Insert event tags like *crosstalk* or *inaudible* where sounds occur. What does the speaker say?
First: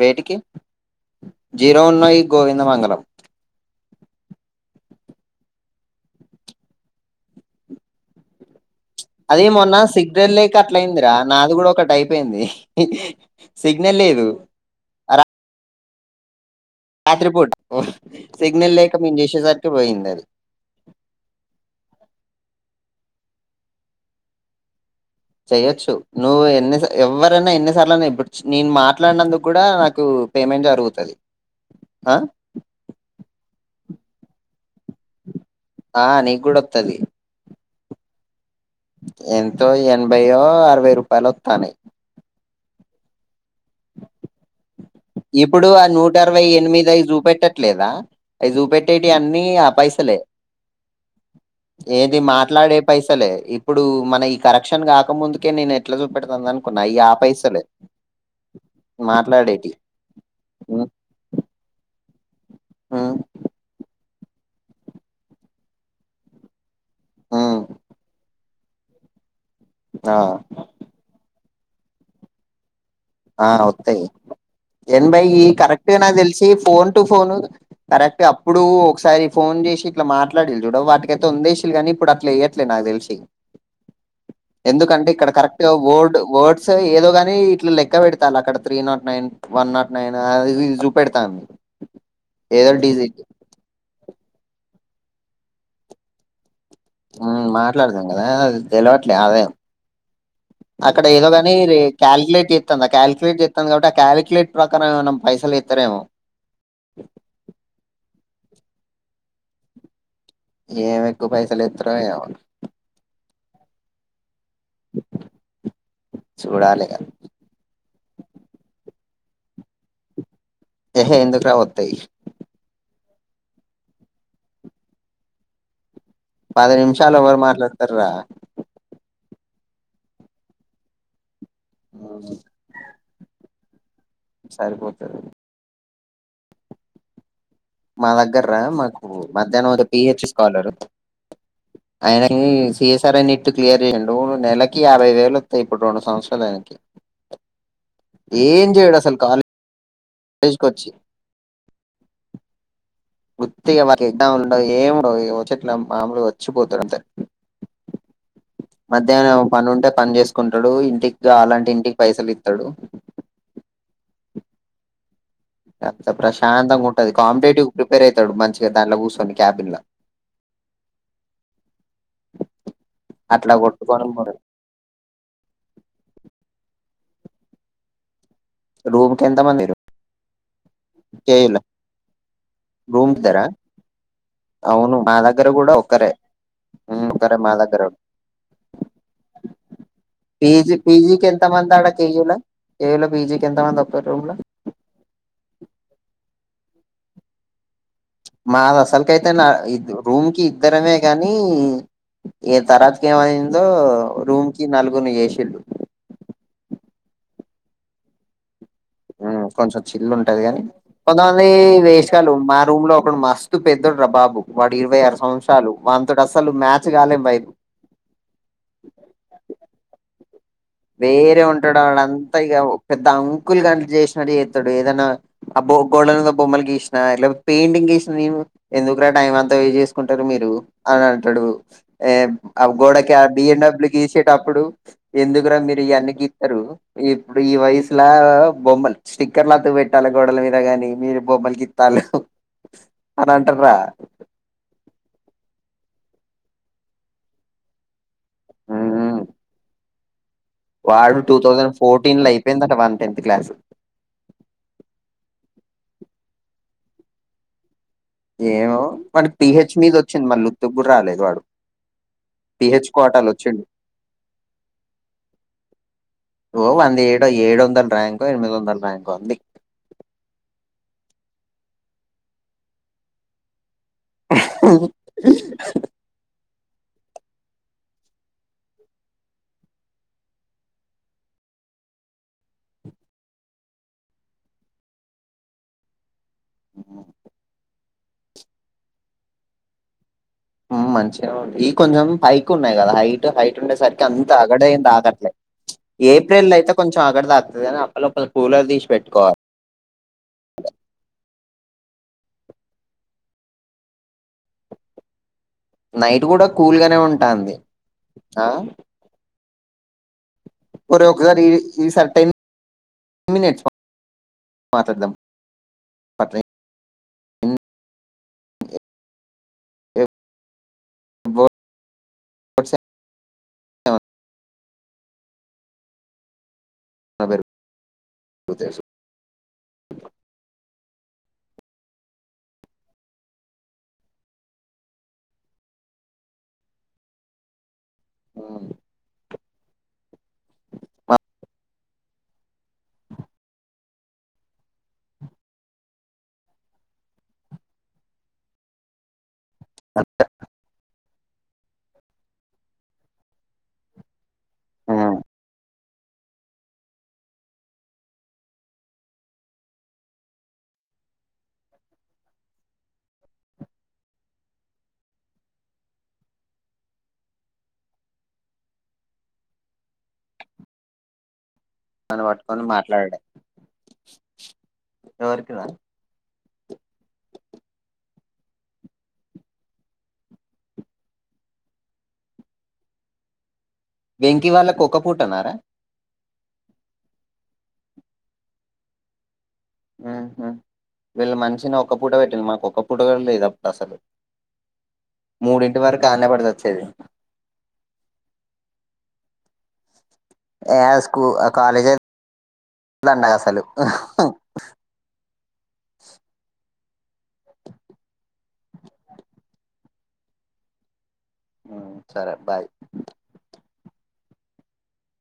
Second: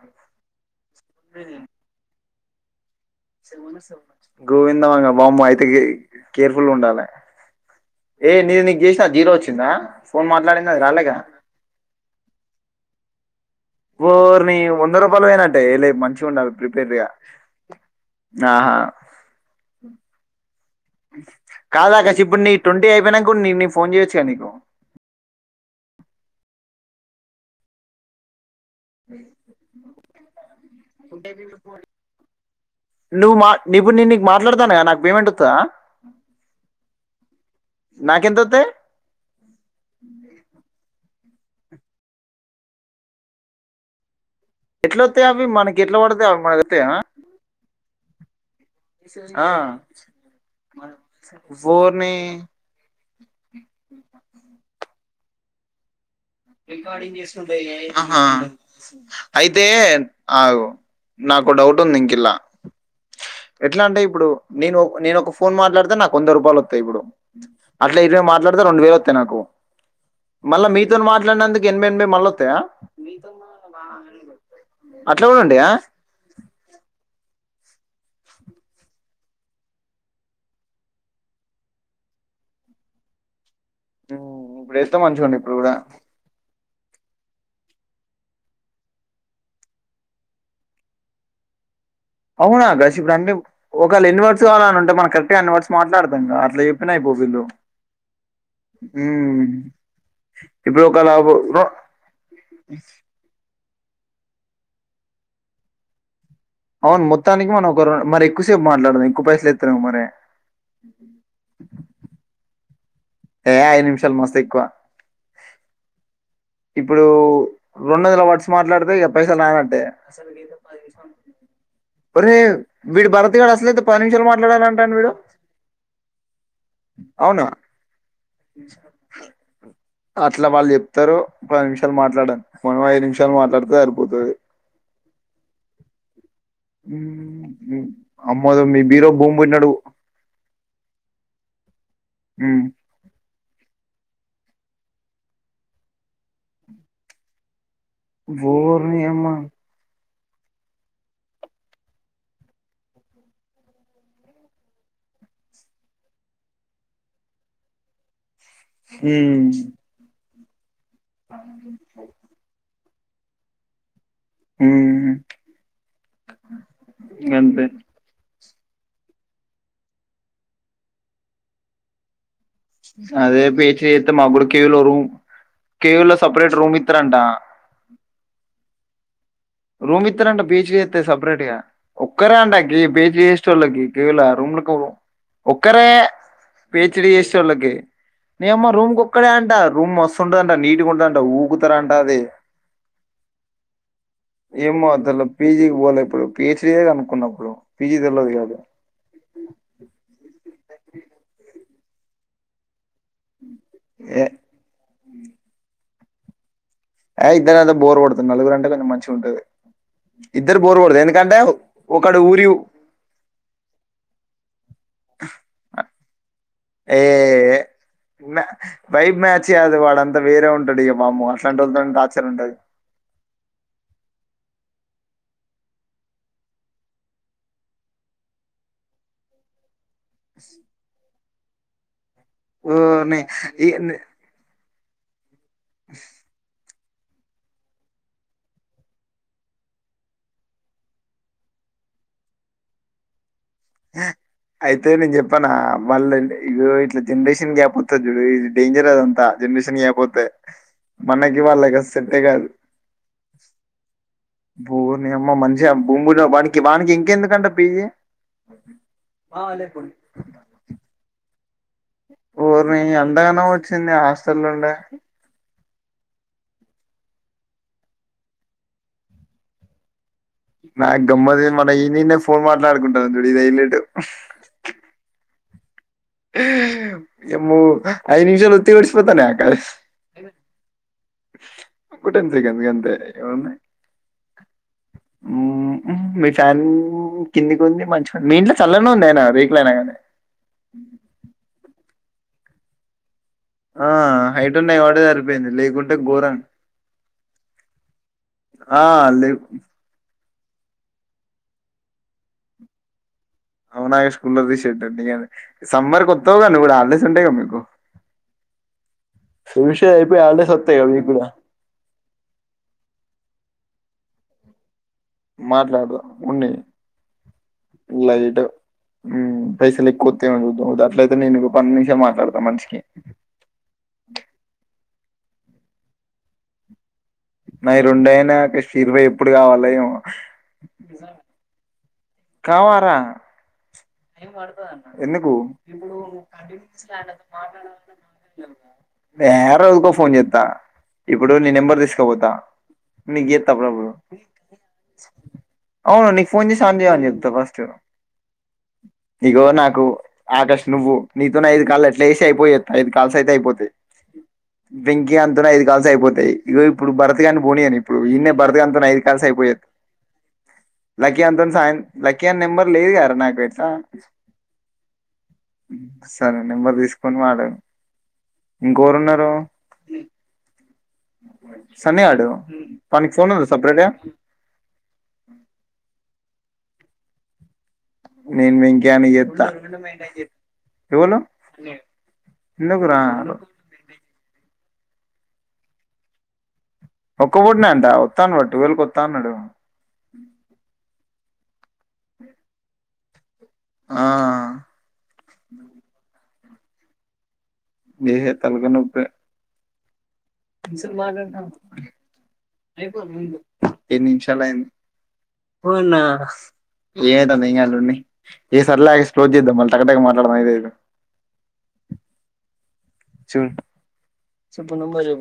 వెయిట్కి zero ఉన్నాయి గోవింద మంగళం గోవిందంగ బామ్మ అయితే కేర్ఫుల్ ఉండాలి ఏ నీ అదే మొన్న సిగ్నల్ లేక అట్ల అయిందిరా రాలేగా నాది కూడా ఒకటి అయిపోయింది సిగ్నల్ లేదు వొరిని వంద రూపాయలు పోయినట్టే మంచిగ ఉండాలి ప్రిపేర్డ్గా రాత్రిపూట ఆహా సిగ్నల్ లేేక మేము చేసేసరికి పోయిందది కాదాకాష్ ఇప్పుడు నీ ట్వంటీ అయిపోయినంక నేన్ నీకు ఫోన్ చేయచ్చు కదా నీకు చెయ్యచ్చు నువ్వు ఎన్నిస ఎవరైనా ఎన్నిసార్లు ఐన ఇపు నేను మాట్లాడినందుకు కూడా నాకు పేమెంట్ జరుగుతది ఆ నిబు నన్గ మాట్లాడదా అ నా ఆ నీ కూడా వస్తది నాకు ఎంతోతాయ్ ఎంతో ఎనభైో అరవై రూపాయలు వస్తానయి ఎట్లా వస్తాయి అవి ఇప్పుడు మనకి ఆ ఎట్లా నూట పడతాయి అవి అరవై మనకు ఎనిమిది వస్తాయా అవి చూపెట్టట్లేదా అవి చూపెట్టేటి అన్నిీ ఆ పైసలే ఓర్ని ఏది మాట్లాడే పైసలే ఇప్పుడు మన ఈ కరక్షన్ కాక ముందుకి నేను ఎట్లా ఆ రికార్డింగ్ పైసలే చేస్తుాయి అయితే మాట్లాడేటి అగు ఉమ్ నాకు ఓ డౌట్ ఉంది ఇంకలా ఉమ్ ఎట్లా అం ఇప్పుడు నేను నేను ఒక ఫోన్ మాట్లాడితే నాకు వంద రూపాయలు ఇప్పుడు ఉమ్ అట్లా ఇదిే మాట్లాడు రెండు వేలు వాస్తాయి నాకు ఆ మళ్ళ మీతో మా ఇ నందకి ఎంమ ఎన్భ మలోతాయ ఆ వస్తాయి అట్లా ఎనిభై కూడా ఉంటాయా? కరెక్ట్గా నా తెలిసి ఫోన్ టు ఫోను కరెక్ట్ అప్పుడు ఒకసారి ఫోన్ చేసి ఇట్లా మాట్లాడ చూడ వాటికైతే వందేసిల్లు కానీ ఇప్పుడు అట్లా వేయట్లేదు నాకు తెలిసి హ్మ్. ఇప్పుడు ఏస్తే ఎందుకంటే ఇక్కడ మంచిగుండు ఇప్పుడు కరెక్ట్ కూడా. వోర్డ్ వర్డ్స్ సరే ఏదో కానీ ఇట్లా ల క్క పెడతాల అక్కడ three not nine one not nine అదిది చూపెడతాంది. అవునా ఏదో గసి డీజీ ఇపుడు అంటే ఒకవేళ ఎన్ని వ *unintelligible* అంటే మనం కరెక్టుగా అన్ని వాట్స్ మాట్లాడతాం గా అట్లే చెప్ హ్మ్ మాట్లాడతాం కదా అ తెలవట్లే హ్మ్. ఆదాయం ఇప్పుడు అక్కడ ఒకవేళ ఏదో కాని రొ కేలిక్యులేట్ చేత్తంది. ఆ కేలిక్యులేట్ చే ఉంటంది కాబట్టి ఆ కేలిక్యులేట్ ప్రకారం ఏమన్నా పైసలు ఇత్తరేమో అవును మొత్తానికి మనం ఒకర మరి ఎక్కువసేపు మాట్లాడదాం ఎక్కువ పైసలు ఎత్తారేమో మరి ఏమి ఎక్కువ పైసలు ఏత్తరో ఏమో ఏ ఐదు నిమిషాలు మస్తు ఎక్కువా చూడాలిగా. ఇప్పుడు రెండు వందల వట్స్ మాట్లాడితే ఇక పైసాలు రానట్టే ఎహే! ఎందుకురా వత్తయి. ప ఏ వీడి భరతిగాడ్ అసలుయితే పది నిమిషాలు మాట్లాడాలంటాడి వీడు పది నిమిషాలు ఎవరు అవునా మాట్లాడతారురా అట్లా వాళ్ళు చెప్తరు పది నిమిషాలు హ్మ్. మాట్లాడాను మనం ఐదు నిమిషాలు మాట్లాడితే సరిపోతది. సరిపోతది. హ్మ్ మా దగ్గర రా మాకు మధ్యాహ్నం ఒక పి హెచ్ స్కాలర్ ఆయనని సిఎస్ఆర్ అని ఇట్టు క్లియర్ చేయండు నెలకి యాభైవేలు వత్తాయి. ఇప్పుడు రెండు సంవత్సరాలు ఆయనకి ఏం జేయడు ఓర్ని అసలు యమ్మ ఖాళీ తీసుకొచ్చి వుత్తిగా ఎవరు ఏమి ఉండదు ముచ్చట్లు మామూలు గా వచ్చిపోతడు అంతే ఉమ్ మధ్యాహ్నం పని ఉంటే పని చేస్ కొంటడో ఎ ఇంటికి గావాలంటే ఇంటికి పైసలు ఇత్తడు హ్మ్ అంత ప్రశాంతంగా ఉంటది. గంతే కాంపిటేటివ్ కి ప్రిపేర్ అయితడు మంచి ఇగ దాంట్లో కూచోని కేబిన్లో అదే పేచీ ఐతే మా బడు కేవ్ లో రూమ్ కేవ్ లో సెపరేట్ రూమ్ ఇ *unintelligible* రో రూమిత్తరంట బీచ్ స్త సపరేట్ గా కేయుల ఒక్కరే అంట రూమ్ పీజీ ఇద్దరా చేసేటోళ్ళకి గ రూమ్ అవును మా దగ్గర కూడా ఒక్కరే ఉమ్, పిహెచ్డి ఒక్కరే మా చేసేటోళ్ళకి దగ్గర నీయమ్మా రూమ్ కి ఒక్కరే అంట రూమ్ మస్తుంటదంట పీజీ నీట్గా ఉంటదంట పీజీకి ఎంత ఊగుతర మంది ఆడ అంట అది కేయూల కేయూల పీజీకి ఎంత మంది ఒక్క రూమ్ లో ఏమతల పిజీ ఇవాల ఇప్పుడు పిహెచ్డీ కనుకున్నప్పుడు మాది అసలుకైతే నా రూమ్ కి ఇద్దరమే గానీ ఏ తారాజ్ కేమ లో ఏ రూమ్ కి నల్గుని ఏసీలు ఆ ఇద్దధద బోర్ పడుతుంది నాలుగు రం కొంచెం చిల్లు ఉంటది కాని కొడుతుంది ఎందుకంటే కొంతమంది ఒకడు వేషకాలు ఊరి మా రూమ్ లో ఒకడు మస్తు పెద్దడు రా బాబు వాడు ఇరవై ఆరు సంవత్సరాలు వాతో అసలు మ ఏయ పైబ్ మ్యాచి అది వాడ ే ఉ వేరే ఉంటాడు వాళ్ళ అంతా ఇక పెద్ద అంకుల్ గా ని చేసి అది చేత్తడు ఏదన్నా అబ్బో గోల్డన్ గా బొమ్మలు గీసిన పెయింటింగ్సిన నే ఎందుకురా టైం అంత వేస్ట్ కుంటారు మీరు అ అత్తడుగు ఏ ఆ ఓ, గోడకి నీ- బిఎన్ డబ్లూ ఈ- గీసేటప్పుడు ఎందు మీరు ఇ అన్ని గీస్తారు ఇప్పుడు ఈ వయసుల బొమ్మలు స్టిక్కర్ తు పెట్టాలి గోడల మీద గాని మీరు బొమ్మల గీత్తాలు అలా అయితే నేను చెప్పనా వాళ్ళ ఇట్ల జనరేషన్ గ్యాప్ వత్తది ఇ ఇ డేంజర్ ఉమ్ అదంత జనరేషన్కపో అద వాడు టూ థౌజండ్ ఫోర్టీన్ లో అయిపోయిందట వన్ టెన్త్ క్లాస్ భూని అమ్మ మంచిగా భూమిడి వానికి వానికి ఇంకెందుకంట బియ్యి ఏమో వాకి పిహెచ్ మీద వచ్చింది మళ్ళీ ఉతుగురు రాలేదు వాడు ఊరిని పిహెచ్ కోటాలో ఎంతగానో వచ్చిండు వచ్చింది హాస్టల్ండ ఓ వంద ఏడో ఏడు వందల ర్యాంకు ఎనిమిది వందల ర్యాంకు అంది నా గమ్మతి మన ఈ నిన్నే ఫోన్ మాట్లాడుకుంటారుడు ఇదియల్లేటు ఎ అయ నిమిష లో ఉతి వసి పోతా ఆకా కుట సక కంత ఎన్నా ఫ్యాన్ కింది కొంది మంచి మీ ఇంట్లో చల్లనే ఉంది అయనా రేకుల అయినా కానీ ఊ మంచిగె ఉంది కొంచెం పైక్ ఉన్నాయి కదా హైట్ టే హైట్ ఉండే ఆ సరికి అంత హైట్ ఉన్న అగడేం వాడే తాగట్లే సరిపోయింది లేకుంటే ఘోరం ఏప్రిల్ అయితే కొంచెం అగడ్ తాక్ ఇగ దప్ అళ కొది కూలర్ ఆ తీసి లే పెెట్టుకోవాలి అవున ఈ స్కూల్ల తీసెయ్ దండిగని సమ్మర్ నైట్ కత్తవు కదా నువ్వు కూడా కూల్ గానే హాలిడేస్ ఉంటాయి కద ఉంటాంది మీకు సుషేడ్ ఒరి ఒకసారి ఈ సారి టెన్ మినట్స్ వ మాట్లాడదా ఉన్నయ్ లేైట పట్ల. పైసలు కొతేతు ఉదా అట్లయితే నేను పని నిసే మాట్లాడతా మనిషకి న రెండ అయినా పెరుగుతాయి చూ షీర్వ ఎప్పుడు కావాల ఏమో జా కావారా ఎందుకు ఏ కో ఊకె ఫోన్ చేత ఇప్పుడు నీ నెంబర్ తీసుకపోతా నీకు చేతప్పుడప్పుడు అవును నీకు ఫోన్ చేసి అంజి అని చెప్తా ఫస్ట్ ఇగో నాకు ఆకాష్ నువ్వు నీతోన ఐదు కాలు ఎట్లా ఏసి అయిపోయద్ ఐదు కాల్స్ అయితే అయిపోతాయి దెంక్తి గాన్ తోని ఐదు కాల్స్ అయిపోతాయి ఇగొ ఇప్పుడు భరత్గాని పోనీ అను ఇప్పుడు ఈన్న భరతగాని అంత ఐదు కాల్స్ అయిపోయద్ లకీ గాన్ తోని సాయ లక్కీ గాని నెంబర్ లేదు గదర నాకైతే సరే నెంబర్ తీసుకొని వాడను ఇంకవరు ఉన్నరు ఉ నను వట్టుకొని మాట్లాడిడు ఉందా సపరేట్గా ఎవరికిరా నేను వెంకనికి చెప్తా ఎవలు ఎందుకు రా వెంకీ వాళ్ళ కోక పూటనారా ఒక్కప్పుటినే అంట వత అనుడు టువల్కి వతా అన్నాడు ఊహు వళ్ళ మనిషనవ్ ఒక పూట పెట్టిల్ మాకు ఒక ఫోటోల్ దిగుదాం అసలు ఆ మూడింటి వరకు కాన్న పడతది సదే లేహే తలగనొప్పే ఏ స్కూ కాలేజ్ దండగ అసలు ఏడ్ నిమిషాలయింది ఓన్న ఏమవుతుంది ఇంగ లోండి ఏ సరిలే ఎక్స్ప్లోజ్ చేద్దాం మళ టక టక మాట్లాడదం ఇదైతే ఊ సరే బాయ్ చెప్పు నంబర్ చే